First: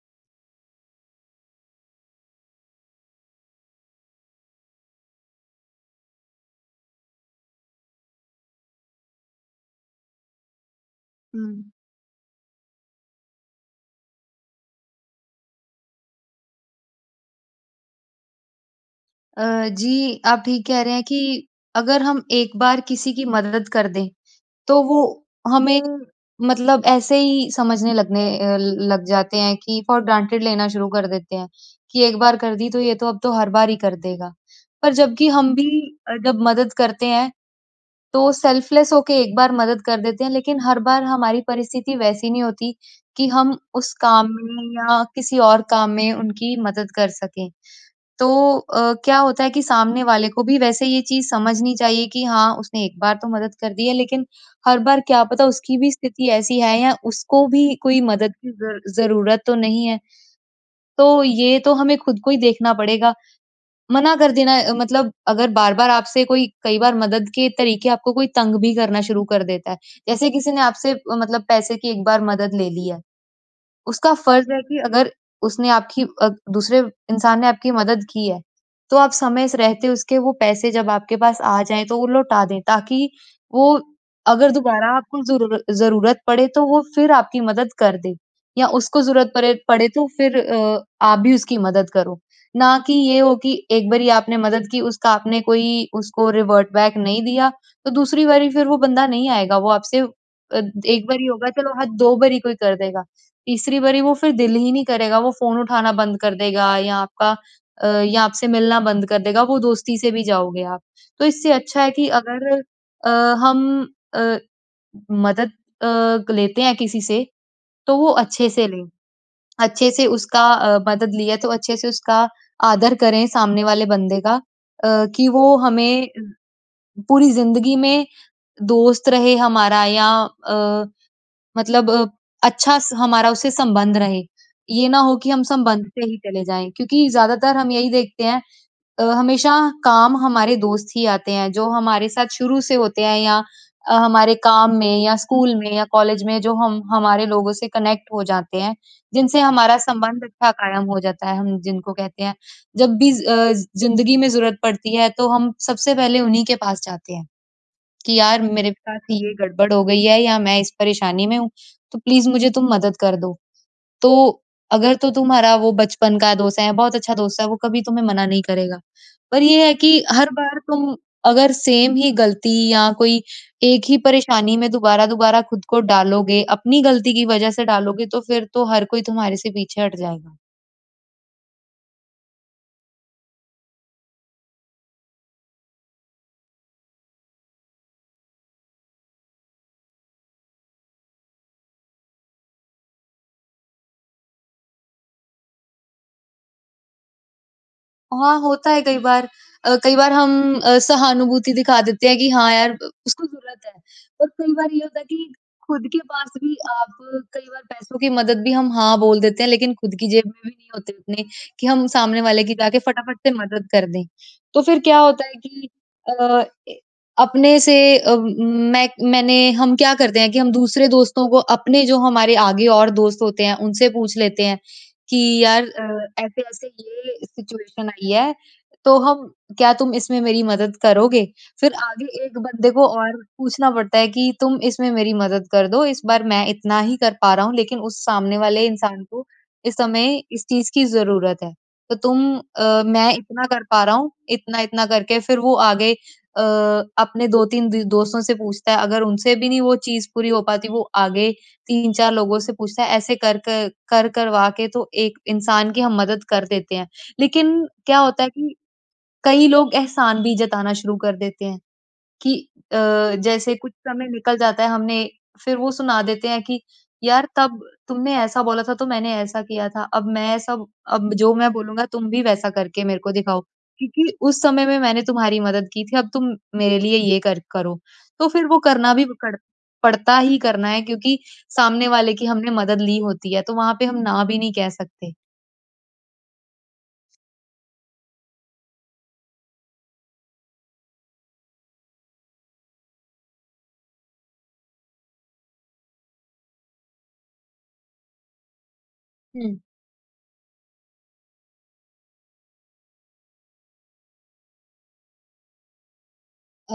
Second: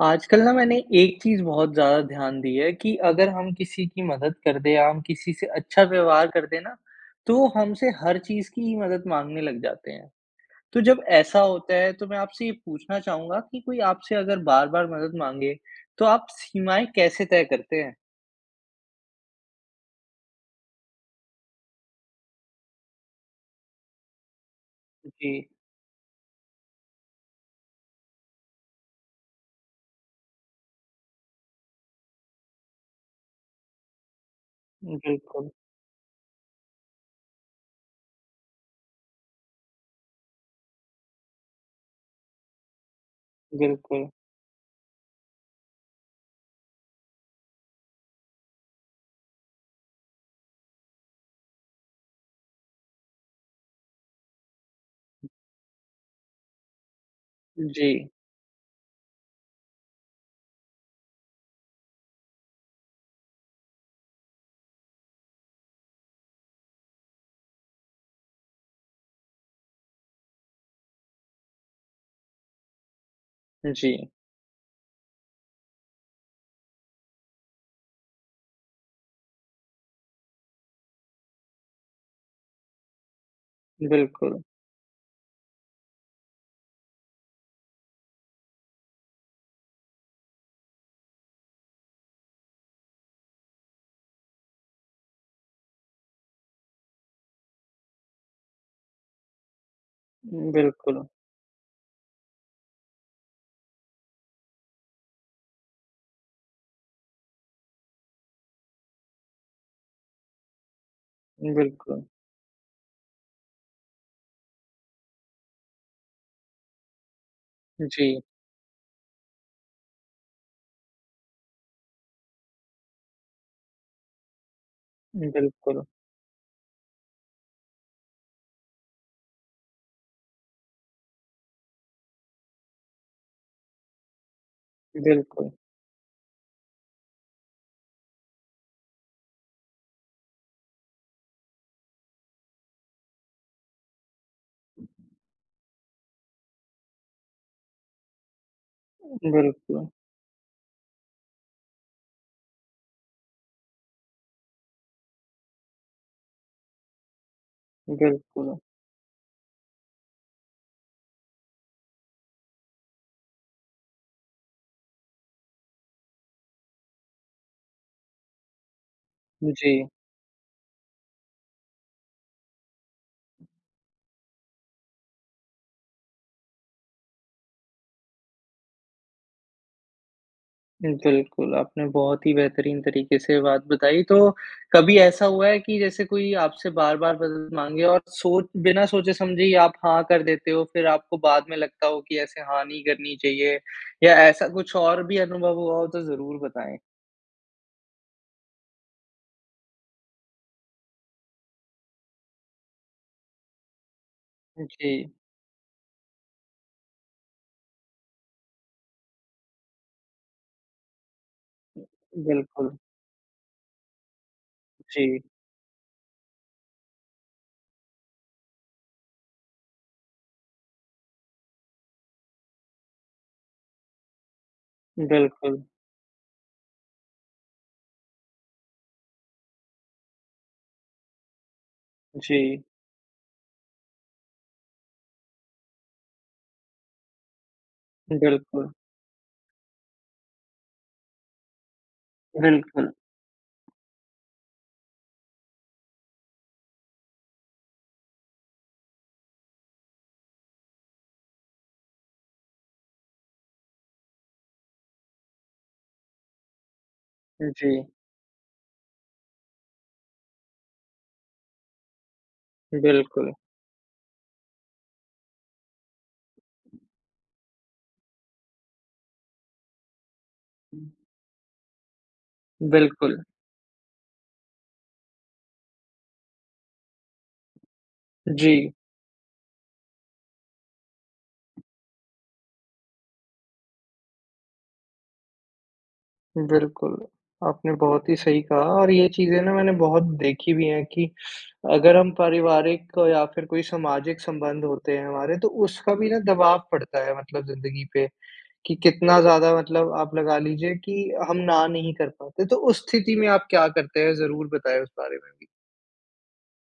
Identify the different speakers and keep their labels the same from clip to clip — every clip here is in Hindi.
Speaker 1: आजकल ना मैंने एक चीज़ बहुत ज़्यादा ध्यान दिया है कि अगर हम किसी की मदद कर दे या हम किसी से अच्छा व्यवहार कर दें ना तो वो हमसे हर चीज़ की ही मदद माँगने लग जाते हैं। तो जब ऐसा
Speaker 2: हुँ।
Speaker 1: होता है तो मैं आपसे ये पूछना चाहूँगा कि कोई आपसे अगर बार-बार मदद माँगे तो आप सीमाएँ कैसे तय करते हैं?
Speaker 2: अ, जी आप ठीक कह रहे हैं कि अगर हम एक बार किसी की मदद कर दें, तो वो
Speaker 1: जी।
Speaker 2: हमें मतलब ऐसे ही समझने लगने अ, लग जाते हैं कि फॉर ग्रांटेड लेना शुरू कर देते हैं कि एक बार कर दी तो ये तो अब तो हर बार ही कर देगा। पर जब कि
Speaker 1: बिल्कुल।
Speaker 2: हम भी अ, जब मदद करते हैं, तो सेल्फलेस हो के एक बार मदद कर देते हैं, लेकिन हर बार हमारी परिस्थिति वैसी नहीं होती कि हम उस
Speaker 1: बिल्कुल।
Speaker 2: काम में या किसी और काम में उनकी मदद कर सकें। तो अ, क्या होता है कि सामने वाले को भी वैसे ये चीज़ समझनी चाहिए कि हाँ, उसने एक बार तो मदद कर दी है, लेकिन हर बार क्या पता उसकी भी स्थिति ऐसी है या उसको भी कोई
Speaker 1: जी।
Speaker 2: मदद की ज़र ज़रूरत तो नहीं है। तो ये तो हमें खुद को ही देखना पड़ेगा। मना कर देना अ, मतलब अगर बार-बार आपसे कोई कई बार मदद के तरीके आपको कोई तंग भी करना शुरू कर देता है। जैसे किसी ने आपसे अ, मतलब पैसे की एक बार मदद ले ली है।
Speaker 1: जी।
Speaker 2: उसका फर्ज़ है कि अगर उसने आपकी अ, दूसरे इंसान ने आपकी मदद की है, तो आप समय से रहते उसके वो पैसे जब आपके पास आ जाएँ, तो वो लौटा दें, ताकि वो
Speaker 1: बिल्कुल।
Speaker 2: अगर दोबारा आपको ज़रूर ज़रूरत पड़े तो वो फिर आपकी मदद कर दे या उसको ज़रूरत परे पड़े, तो फिर अ आप भी उसकी मदद करो, ना कि ये हो कि एक बारी आपने मदद की उसका आपने कोई उसको रिवर्ट बैक नहीं दिया, तो दूसरी बारी फिर वो बंदा नहीं आएगा। वो आपसे अ,
Speaker 1: बिल्कुल।
Speaker 2: 1 बारी ही होगा चलो हाँ, 2 बारी कोई कर देगा तीसरी बारी वो फिर दिल ही नहीं करेगा। वो फ़ोन उठाना बंद कर देगा या आपका अ, या आपसे मिलना बंद कर देगा, वो दोस्ती से भी जाओगे आप। तो इससे अच्छा है
Speaker 1: बिल्कुल।
Speaker 2: कि अगर अ, हम अ, मदद अ, लेते हैं किसी से, तो वो
Speaker 1: जी।
Speaker 2: अच्छे से लें। अच्छे से उसका अ, मदद ली है, तो अच्छे से उसका आदर करें सामने वाले बंदे का अ, कि वो
Speaker 1: बिल्कुल।
Speaker 2: हमें पूरी ज़िंदगी में दोस्त रहे हमारा या अ, मतलब अच्छा स हमारा उससे संबंध रहे। ये ना हो कि हम
Speaker 1: बिल्कुल।
Speaker 2: संबंध से ही चले जाएँ, क्योंकि ज़्यादातर हम यही देखते हैं। अ, हमेशा काम हमारे दोस्त ही आते हैं जो हमारे साथ शुरू से होते हैं या अ, हमारे काम में या स्कूल में या कॉलेज में जो हम, हमारे लोगों से कनेक्ट हो जाते हैं, जिनसे हमारा
Speaker 1: बिल्कुल।
Speaker 2: संबंध अच्छा कायम हो जाता है। हम जिनको कहते हैं, जब भी अ, ज़िंदगी में ज़रूरत पड़ती है, तो हम सबसे पहले उन्हीं के पास जाते हैं कि यार
Speaker 1: बिल्कुल।
Speaker 2: मेरे पास ये गड़बड़ हो गई है या मैं इस परेशानी में हूँ, तो प्लीज़ मुझे तुम मदद कर दो। तो अगर तो तुम्हारा वो बचपन का दोस्त है या बहुत अच्छा दोस्त है, वो कभी तुम्हें मना नहीं करेगा। पर ये है
Speaker 1: जी।
Speaker 2: कि हर बार तुम अगर सेम ही गलती या कोई एक ही परेशानी में दोबारा-दोबारा खुद को डालोगे, अपनी गलती की वजह से डालोगे, तो फिर तो हर कोई तुम्हारे से पीछे हट जाएगा।
Speaker 1: बिल्कुल, आपने बहुत ही बेहतरीन तरीके से बात बताई। तो, कभी ऐसा हुआ है कि जैसे कोई आपसे बार-बार मदद माँगे और सोच बिना सोचे समझे ही आप हाँ कर देते हो, फिर आपको बाद में लगता हो कि, ऐसे हाँ नहीं करनी चाहिए? या ऐसा कुछ और भी अनुभव हुआ हो, तो ज़रूर बताएँ?
Speaker 2: हाँ, होता है कई बार। अ, कई बार हम अ, सहानुभूति दिखा देते हैं कि हाँ यार ब उसको ज़रूरत है। और कई बार ये होता है
Speaker 1: जी।
Speaker 2: कि खुद के पास भी आप कई बार पैसों की मदद भी हम हाँ बोल देते हैं, लेकिन खुद की जेब में भी नहीं होते उतने, कि हम सामने वाले की
Speaker 1: बिल्कुल।
Speaker 2: जाके फटाफट से मदद कर दें। तो फिर क्या
Speaker 1: जी।
Speaker 2: होता है कि अ ए, अपने से अ, म मैं मैंने हम क्या करते हैं कि हम दूसरे दोस्तों को, अपने जो हमारे आगे और दोस्त होते हैं, उनसे पूछ लेते हैं, कि यार
Speaker 1: बिल्कुल।
Speaker 2: अ, ऐसे-ऐसे ये सिचुएशन आई है, तो हम क्या तुम इसमें मेरी मदद करोगे? फिर आगे एक
Speaker 1: जी।
Speaker 2: बंदे को और पूछना पड़ता है कि तुम इसमें मेरी मदद कर दो, इस बार मैं इतना ही कर पा रहा हूँ, लेकिन उस सामने वाले
Speaker 1: बिल्कुल।
Speaker 2: इंसान को, इस समय इस चीज़ की ज़रूरत है। तो तुम अ,
Speaker 1: बिल्कुल।
Speaker 2: मैं इतना कर पा रहा हूँ, इतना-इतना करके फिर वो आगे अ, अपने 2-3 दो दोस्तों से पूछता है। अगर उनसे भी नहीं वो चीज़ पूरी हो पाती, वो आगे 3-4 लोगों से पूछता है। ऐसे कर क कर करवा के तो एक इंसान की हम मदद कर देते हैं। लेकिन
Speaker 1: जी।
Speaker 2: क्या होता है कि, कई लोग एहसान भी जताना शुरू कर देते हैं, कि अ,
Speaker 1: बिल्कुल।
Speaker 2: जैसे कुछ समय निकल जाता है, हमने फिर वो सुना देते हैं कि यार तब तुमने ऐसा बोला था तो मैंने ऐसा किया था। अब मैं ऐसा अब जो मैं बोलूँगा तुम भी वैसा करके मेरे को
Speaker 1: बिल्कुल।
Speaker 2: दिखाओ, क्योंकि उस समय में मैंने तुम्हारी मदद की थी, अब तुम मेरे लिए ये कर करो। तो फिर वो
Speaker 1: जी।
Speaker 2: करना भी कड़ पड़ता ही करना है, क्योंकि सामने वाले की हमने मदद ली होती है। तो वहाँ पे हम, ना भी नहीं कह सकते।
Speaker 1: बिल्कुल। आपने बहुत ही सही कहा और ये चीज़ें ना मैंने बहुत देखी भी है कि अगर हम पारिवारिक या फिर कोई सामाजिक संबंध होते हैं हमारे तो उसका भी ना दबाव पड़ता है मतलब ज़िन्दगी पे। कि कितना ज़्यादा
Speaker 2: हुँ।
Speaker 1: मतलब आप लगा लीजिए कि हम ना नहीं कर पाते तो। उस स्थिति में आप क्या करते हैं? ज़रूर बताएँ उस बारे में भी।
Speaker 2: अ,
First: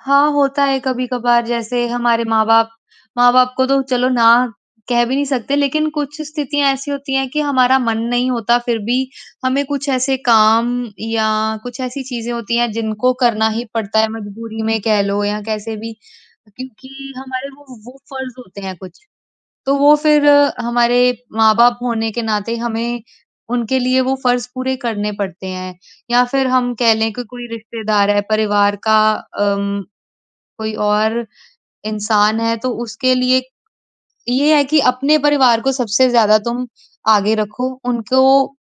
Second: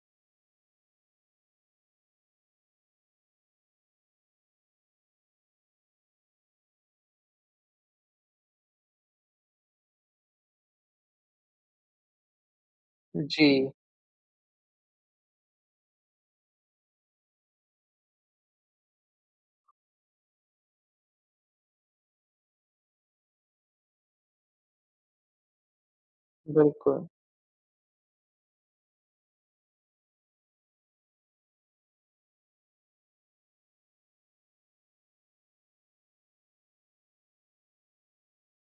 Speaker 2: हाँ, होता है कभी-कभार। जैसे हमारे माँ-बाप माँ-बाप को तो चलो ना कह भी नहीं सकते लेकिन कुछ स्थितियाँ ऐसी होती हैं कि हमारा मन नहीं होता फिर भी हमें कुछ ऐसे काम या कुछ ऐसी चीज़ें होती हैं जिनको करना ही
Speaker 1: जी।
Speaker 2: पड़ता है। मजबूरी में कह लो या कैसे भी क्योंकि हमारे वो वो फ़र्ज़ होते हैं कुछ। तो वो फिर अ, हमारे माँ-बाप होने के नाते हमें उनके लिए वो फ़र्ज़ पूरे करने पड़ते हैं। या फिर हम कह
Speaker 1: बिल्कुल।
Speaker 2: लें कि कोई रिश्तेदार है परिवार का अ, उम, कोई और इंसान है तो उसके लिए ये है कि अपने परिवार को सबसे ज़्यादा तुम आगे रखो। उनको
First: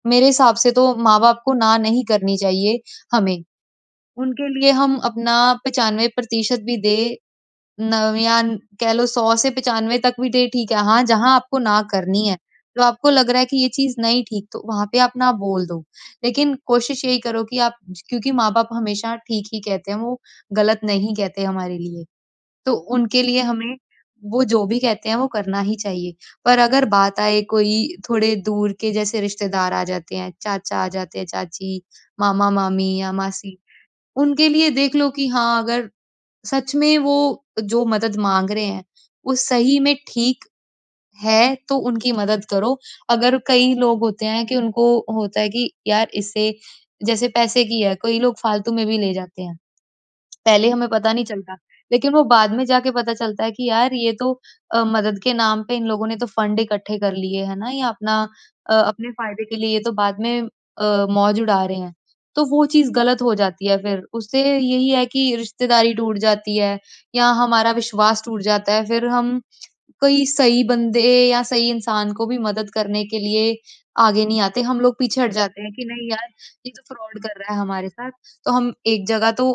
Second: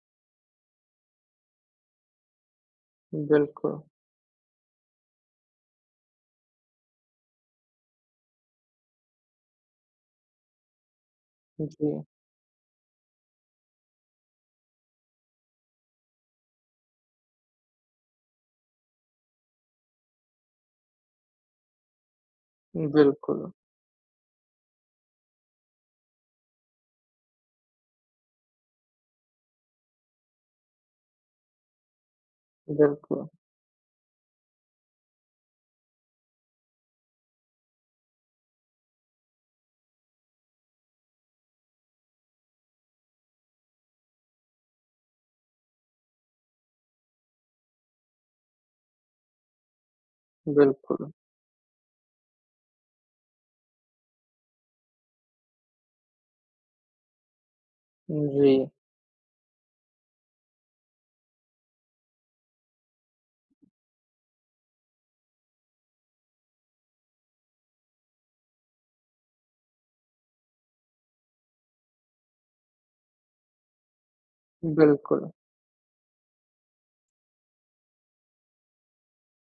Speaker 2: मेरे हिसाब से तो माँ-बाप को ना नहीं करनी चाहिए, हमें।
Speaker 1: बिल्कुल।
Speaker 2: उनके लिए हम अपना 95% भी दें नवियान कह लो 100 से 95 तक भी दे ठीक है। हाँ, जहाँ आपको ना
Speaker 1: जी।
Speaker 2: करनी है तो आपको लग रहा है कि ये चीज़ नहीं ठीक तो वहाँ पे आप ना बोल दो। लेकिन कोशिश यही करो कि आप ज क्योंकि माँ-बाप हमेशा ठीक ही कहते हैं वो ग़लत नहीं कहते हमारे लिए। तो उनके लिए
Speaker 1: बिल्कुल।
Speaker 2: हमें वो जो भी कहते हैं वो करना ही चाहिए। पर अगर बात आए कोई थोड़े दूर के जैसे रिश्तेदार आ जाते हैं, चाचा आ जाते हैं, चाची, मामा-मामी या
Speaker 1: बिल्कुल।
Speaker 2: मासी उनके लिए देख लो कि हाँ, अगर सच में वो जो मदद माँग रहे हैं वो सही में ठीक है तो उनकी मदद करो। अगर कई लोग होते हैं कि उनको होता है कि यार इसे जैसे पैसे की है कई लोग फ़ालतू में भी ले जाते हैं। पहले हमें
Speaker 1: बिल्कुल।
Speaker 2: पता नहीं चलता लेकिन वो बाद में जाके पता चलता है कि यार ये तो अ, मदद के नाम पे इन लोगों ने तो फ़ंड इकट्ठे कर लिए हैं ना। ये अपना
Speaker 1: जी।
Speaker 2: अ, अपने फ़ायदे के लिए ये तो बाद में अ, मौज उड़ा रहे हैं। तो वो चीज़ ग़लत हो जाती है। फिर उससे यही है कि रिश्तेदारी टूट जाती है या हमारा विश्वास टूट जाता है। फिर हम कई सही बंदे या सही इंसान को भी मदद करने के लिए आगे नहीं आते। हम लोग पीछे
Speaker 1: बिल्कुल।
Speaker 2: हट जाते हैं कि नहीं यार ये तो फ्रॉड कर रहा है हमारे साथ। तो हम एक जगह तो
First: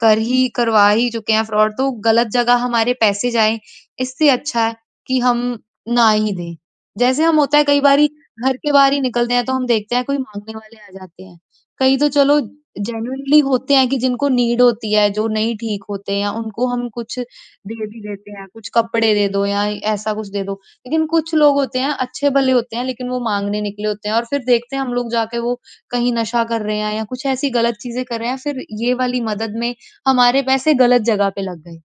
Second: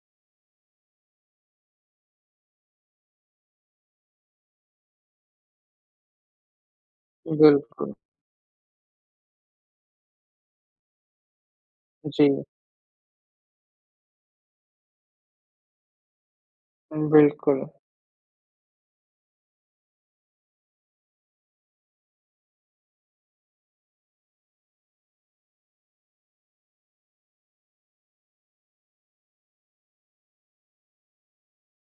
Speaker 2: कर ही करवा ही चुके हैं फ्रॉड तो ग़लत जगह हमारे पैसे जाएँ, इससे अच्छा है कि हम ना ही दें। जैसे हम होता है कई
Speaker 1: बिल्कुल।
Speaker 2: बारी घर के बाहर ही निकलते हैं तो हम देखते हैं कोई माँगने वाले आ जाते हैं। कई तो चलो
Speaker 1: जी।
Speaker 2: जेनुइनली होते हैं कि जिनको नीड होती है जो नहीं ठीक होते हैं उनको हम
Speaker 1: उम,
Speaker 2: कुछ
Speaker 1: बिल्कुल।
Speaker 2: दे भी देते हैं, कुछ कपड़े दे दो या ऐसा कुछ दे दो। लेकिन कुछ लोग होते हैं, अच्छे-भले होते हैं लेकिन वो माँगने निकले होते हैं और फिर देखते हैं हम लोग जाके वो कहीं नशा कर रहे हैं या कुछ ऐसी ग़लत चीज़ें कर रहे हैं फिर ये वाली मदद में हमारे पैसे ग़लत जगह पे लग गए।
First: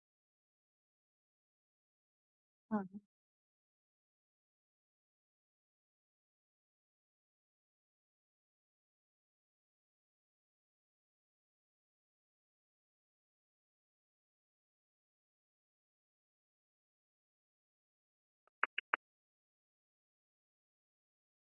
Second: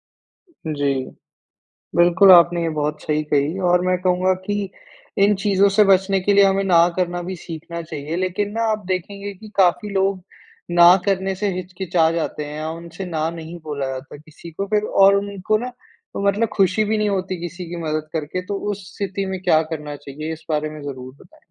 Speaker 1: जी। बिल्कुल, आपने ये
Speaker 2: हाँ।
Speaker 1: बहुत सही कही और मैं कहूँगा कि इन चीज़ों से बचने के लिए हमें ना करना भी सीखना चाहिए। लेकिन ना, आप देखेंगे कि काफ़ी लोग ना करने से हिचकिचा जाते हैं या उनसे ना नहीं बोला जाता किसी को। फिर और उनको ना मतलब खुशी भी नहीं होती किसी की मदद करके। तो उस स्थिति में क्या करना चाहिए, इस बारे में ज़रूर बताएँ।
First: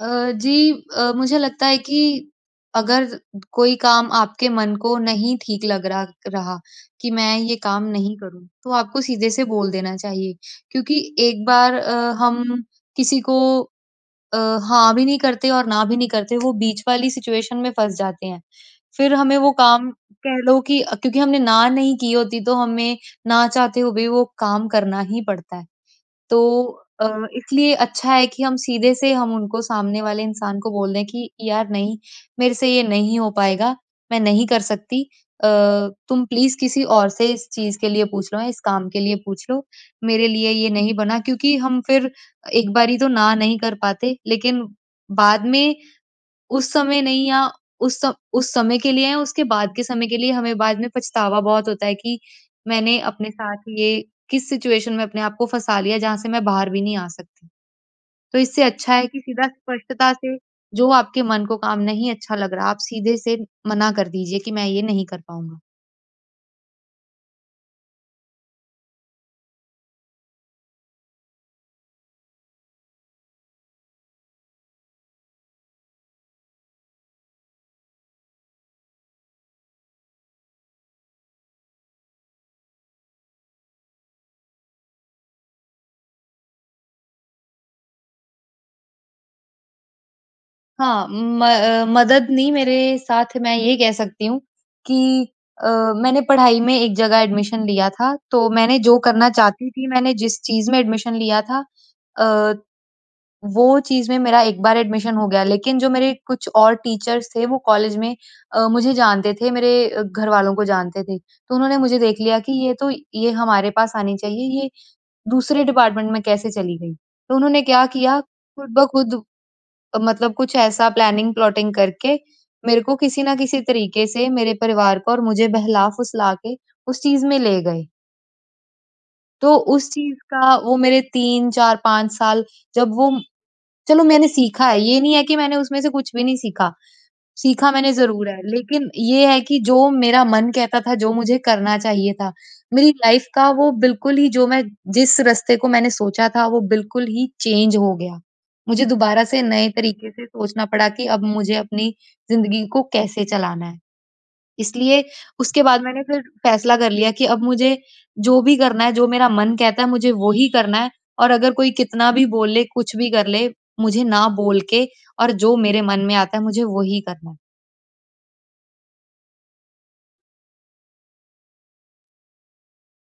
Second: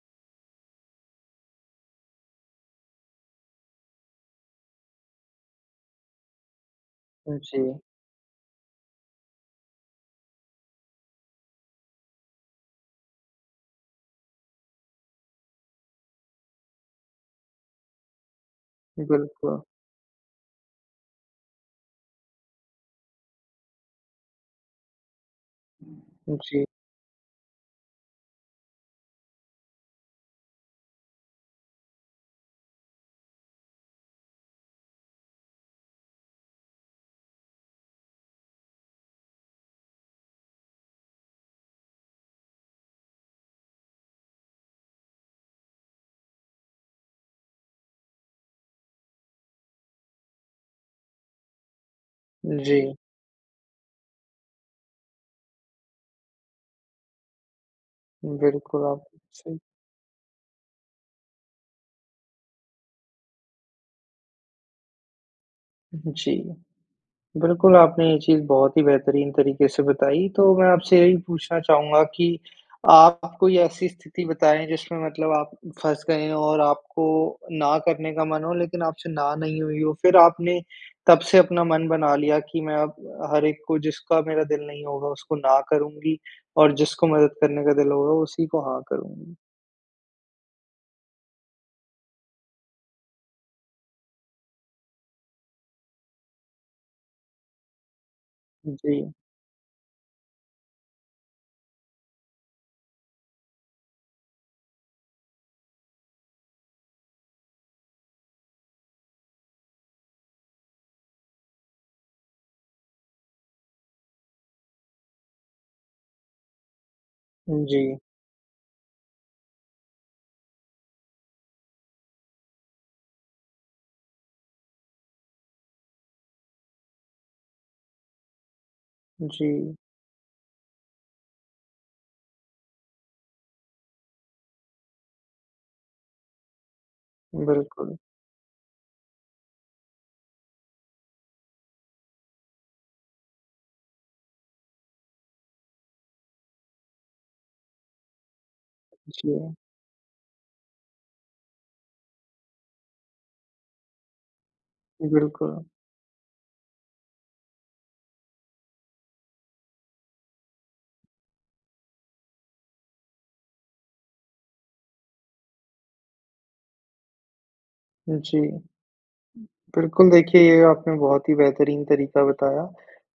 Speaker 2: अ, जी। अ, मुझे लगता है कि अगर कोई काम आपके मन को नहीं ठीक लग रहा रहा कि मैं ये
Speaker 1: जी।
Speaker 2: काम नहीं करूँ, तो आपको सीधे-से बोल देना चाहिए। क्योंकि एक बार अ, हम किसी को अ, हाँ भी नहीं करते और ना भी नहीं करते, वो बीच वाली सिचुएशन में फँस जाते हैं। फिर हमें वो
Speaker 1: बिल्कुल।
Speaker 2: काम कह लो कि क्योंकि हमने ना नहीं की होती, तो हमें ना चाहते हुए भी वो काम करना ही पड़ता है। तो
Speaker 1: जी।
Speaker 2: अ, इसलिए अच्छा है कि हम सीधे से हम उनको सामने वाले इंसान को बोल दें कि यार नहीं, मेरे से ये नहीं हो पाएगा। मैं नहीं कर सकती। अ, तुम प्लीज़ किसी और से इस चीज़ के लिए पूछ लो, इस काम के लिए पूछ लो। मेरे लिए ये नहीं बना। क्योंकि हम फिर एक बारी तो ना नहीं कर पाते, लेकिन बाद में उस समय नहीं या उस उस समय के लिए या उसके बाद के समय के लिए हमें बाद में पछतावा बहुत होता है कि
Speaker 1: जी।
Speaker 2: मैंने अपने साथ ये किस सिचुएशन में अपने आप को फँसा लिया, जहाँ से मैं बाहर भी नहीं आ सकती। तो इससे
Speaker 1: बिल्कुल।
Speaker 2: अच्छा
Speaker 1: आप
Speaker 2: है कि सीधा
Speaker 1: सही
Speaker 2: स्पष्टता से जो आपके मन को काम नहीं अच्छा लग रहा, आप सीधे से मना कर दीजिए कि मैं ये नहीं कर पाऊँगा।
Speaker 1: जी। बिल्कुल आपने ये चीज़ बहुत ही बेहतरीन तरीके से बताई। तो मैं आपसे यही पूछना चाहूँगा कि, आप कोई ऐसी स्थिति बताएँ जिसमें मतलब आप फँस गए हों और आपको, ना करने का मन हो लेकिन आपसे, ना नहीं हुई हो? फिर आपने, तब से अपना मन बना लिया कि मैं अब, हर एक को जिसका मेरा दिल नहीं होगा उसको, ना करूँगी और जिसको मदद करने का दिल होगा उसी को, हाँ करूँगी।
Speaker 2: हाँ म अ, मदद नहीं मेरे साथ मैं ये कह सकती हूँ कि अ, मैंने पढ़ाई में एक जगह एडमिशन लिया था। तो मैंने जो
Speaker 1: जी।
Speaker 2: करना चाहती थी, मैंने जिस चीज़ में एडमिशन लिया था अ, वो चीज़ में मेरा एक बार एडमिशन हो गया। लेकिन जो मेरे कुछ और टीचर्स थे, वो कॉलेज में अ, मुझे जानते थे मेरे घरवालों को जानते थे। तो उन्होंने मुझे देख लिया कि ये तो ये हमारे पास आनी चाहिए ये दूसरे डिपार्टमेंट में कैसे चली गई। तो उन्होंने क्या
Speaker 1: जी।
Speaker 2: किया, खुद ब खुद मतलब कुछ ऐसा प्लानिंग-प्लॉटिंग करके मेरे को किसी न किसी तरीके से, मेरे परिवार पर मुझे बहला-फुसला के उस चीज़ में ले गए। तो
Speaker 1: जी।
Speaker 2: उस चीज़ का वो मेरे 3, 4, 5 साल जब वो चलो मैंने सीखा है। ये नहीं है कि मैंने उसमें से कुछ भी नहीं सीखा। सीखा मैंने
Speaker 1: बिल्कुल।
Speaker 2: ज़रूर है लेकिन ये है कि जो मेरा मन कहता था, जो मुझे करना चाहिए था, मेरी लाइफ़ का वो बिल्कुल ही जो मैं जिस रस्ते को मैंने सोचा था वो बिल्कुल ही चेंज हो गया। मुझे दोबारा
Speaker 1: जी
Speaker 2: से
Speaker 1: हाँ।
Speaker 2: नए तरीके से सोचना पड़ा कि अब मुझे अपनी ज़िंदगी को कैसे चलाना है? इसलिए
Speaker 1: बिल्कुल।
Speaker 2: उसके बाद मैंने फिर फ़ैसला कर लिया कि अब मुझे जो भी करना है जो मेरा मन कहता है, मुझे वो ही करना है और अगर कोई कितना भी बोल ले, कुछ भी कर ले, मुझे ना बोल के और जो मेरे मन में आता है मुझे वो ही करना है।
Speaker 1: जी। बिल्कुल, देखिए ये आपने बहुत ही बेहतरीन तरीका बताया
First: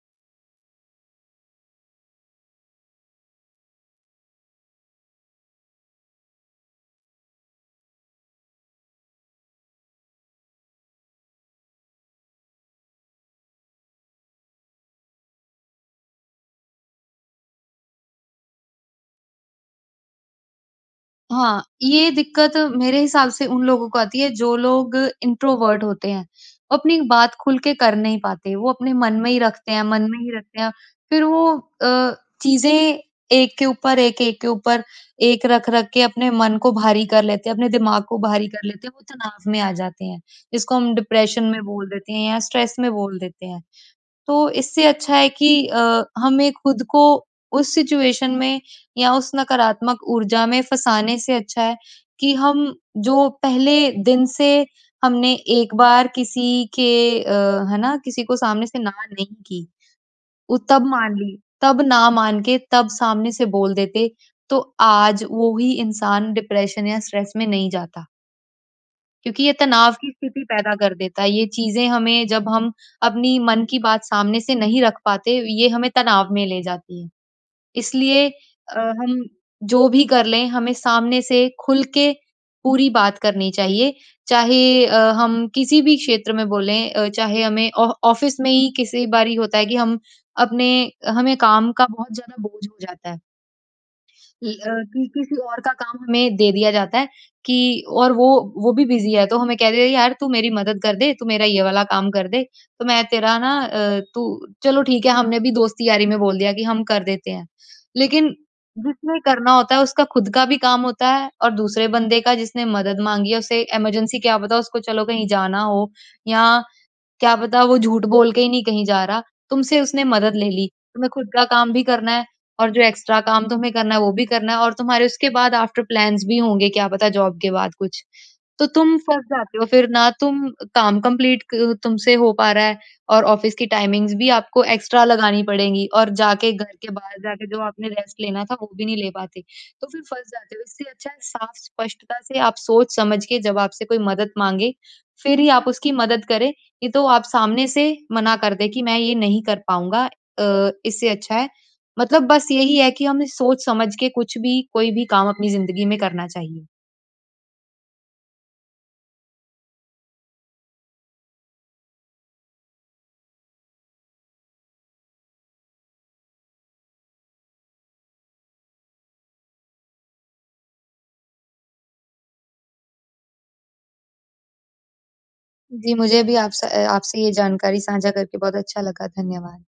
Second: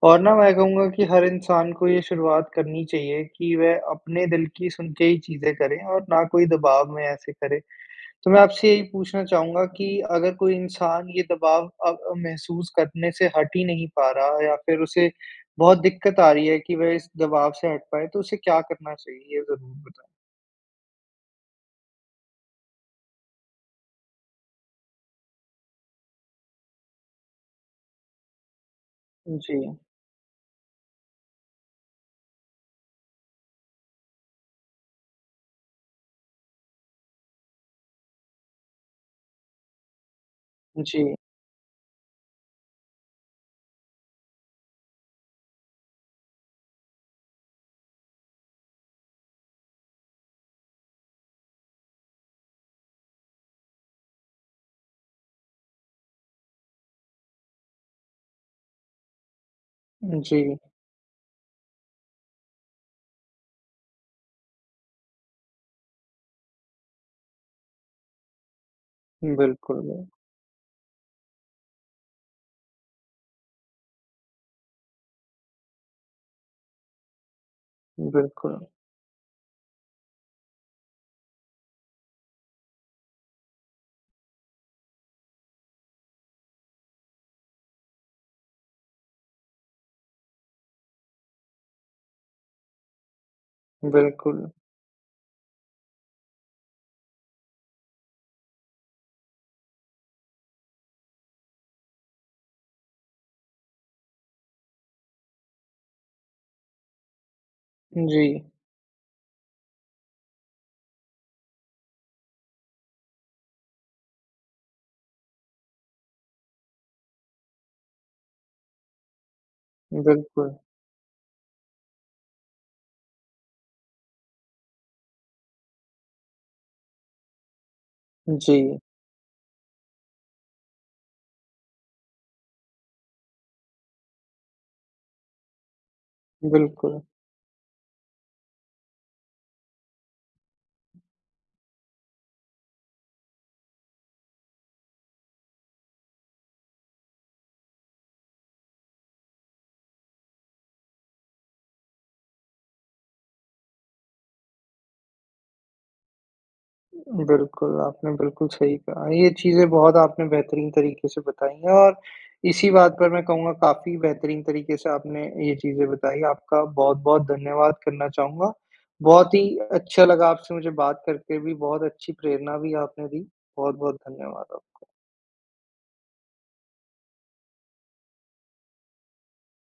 Speaker 1: और ना, मैं कहूँगा कि हर इंसान को ये शुरुआत करनी चाहिए कि वह अपने दिल की सुन के ही चीज़ें करें और ना कोई दबाव में ऐसे करे। तो मैं आपसे यही पूछना चाहूँगा कि अगर कोई इंसान ये दबाव अब अ, महसूस करने से हट ही नहीं पा रहा या फिर उसे बहुत दिक्कत आ रही है कि वह इस दबाव से हट पाए, तो उसे क्या करना चाहिए? ये ज़रूर बताएँ।
Speaker 2: हाँ, ये दिक्कत मेरे हिसाब से उन लोगों को आती है जो लोग इंट्रोवर्ट होते हैं, अपनी बात खुल के कर नहीं पाते, वो अपने मन में ही रखते
Speaker 1: जी।
Speaker 2: हैं, मन में ही रखते हैं, फ़िर वो अ, चीज़ें एक के ऊपर एक, एक के ऊपर एक रख-रख के अपने मन को भारी कर लेते हैं, अपने दिमाग को भारी कर लेते हैं, वो तनाव में आ जाते हैं, इसको हम
Speaker 1: जी।
Speaker 2: डिप्रेशन में बोल देते हैं या स्ट्रेस में बोल देते हैं, तो इससे अच्छा है कि अ, हमें ख़ुद को उस सिचुएशन में या उस नकारात्मक ऊर्जा में फँसाने से अच्छा है कि हम जो पहले दिन से हमने एक बार किसी के अ, है ना किसी को सामने से ना नहीं की,
Speaker 1: जी।
Speaker 2: वो तब मान ली, तब ना मान के तब सामने से बोल देते, तो आज वो ही इंसान डिप्रेशन या स्ट्रेस में नहीं जाता। क्योंकि ये तनाव
Speaker 1: बिल्कुल।
Speaker 2: की स्थिति पैदा कर देता है, ये चीज़ें हमें जब हम अपनी मन की बात सामने से नहीं रख पाते, ये हमें तनाव में ले जाती है, इसलिए
Speaker 1: बिल्कुल।
Speaker 2: अ, हम जो भी कर लें हमें सामने से खुल के पूरी बात करनी चाहिए, चाहे अ, हम किसी भी क्षेत्र में बोलें, अ, चाहे हमें आ ऑफ़िस में ही किसी बारी होता है कि हम अपने हमें काम का बहुत ज़्यादा बोझ हो जाता है। ल
Speaker 1: बिल्कुल।
Speaker 2: अ, कि किसी और का काम हमें दे दिया जाता है कि और वो वो भी बिज़ी है। तो हमें कह देते हैं यार तू मेरी मदद कर दे, तू मेरा ये वाला काम कर दे। तो मैं तेरा ना अ, तू चलो ठीक है हमने भी दोस्ती यारी में बोल दिया कि हम कर देते हैं। लेकिन
Speaker 1: जी।
Speaker 2: जिसने करना होता है उसका ख़ुद का भी काम होता है और दूसरे बंदे का जिसने मदद मांगी है उसे इमरजेंसी क्या पता उसको चलो कहीं जाना हो या क्या पता वो झूठ बोल के ही नहीं कहीं जा रहा तुमसे उसने मदद ले
Speaker 1: बिल्कुल।
Speaker 2: ली। तुम्हें ख़ुद का काम भी करना है और जो एक्स्ट्रा काम तुम्हें करना है वो भी करना है और तुम्हारे उसके बाद आफ्टर प्लान्स भी होंगे क्या पता जॉब के बाद कुछ। तो
Speaker 1: जी।
Speaker 2: तुम फँस जाते हो फ़िर ना तुम काम कंप्लीट क तुमसे हो पा रहा है और ऑफ़िस की टाइमिंग्स भी आपको एक्स्ट्रा लगानी पड़ेंगी और जा के घर के
Speaker 1: बिल्कुल।
Speaker 2: बाहर जाके जो आपने रेस्ट लेना था वो भी नहीं ले पाते तो फ़िर फँस जाते हो। इससे अच्छा है साफ़ स्पष्टता से आप सोच समझ के जब आपसे कोई मदद मांगे फ़िर ही आप उसकी मदद करें नहीं तो आप सामने से मना कर दें कि मैं ये नहीं कर पाऊँगा। अ, इससे अच्छा है मतलब बस यही है कि हमें सोच समझ के कुछ भी कोई भी काम अपनी जिंदगी में करना चाहिए।
Speaker 1: बिल्कुल, आपने बिल्कुल सही कहा, ये चीज़ें बहुत आपने बेहतरीन तरीके से बताई हैं और इसी बात पर मैं कहूँगा काफ़ी बेहतरीन तरीके से आपने ये चीज़ें बताई, आपका बहुत-बहुत धन्यवाद करना चाहूँगा, बहुत ही अच्छा लगा आपसे मुझे बात करके, भी बहुत अच्छी प्रेरणा भी आपने दी, बहुत-बहुत धन्यवाद आपको।
Speaker 2: जी मुझे भी आपस अ, आपसे ये जानकारी साझा करके बहुत अच्छा लगा। धन्यवाद!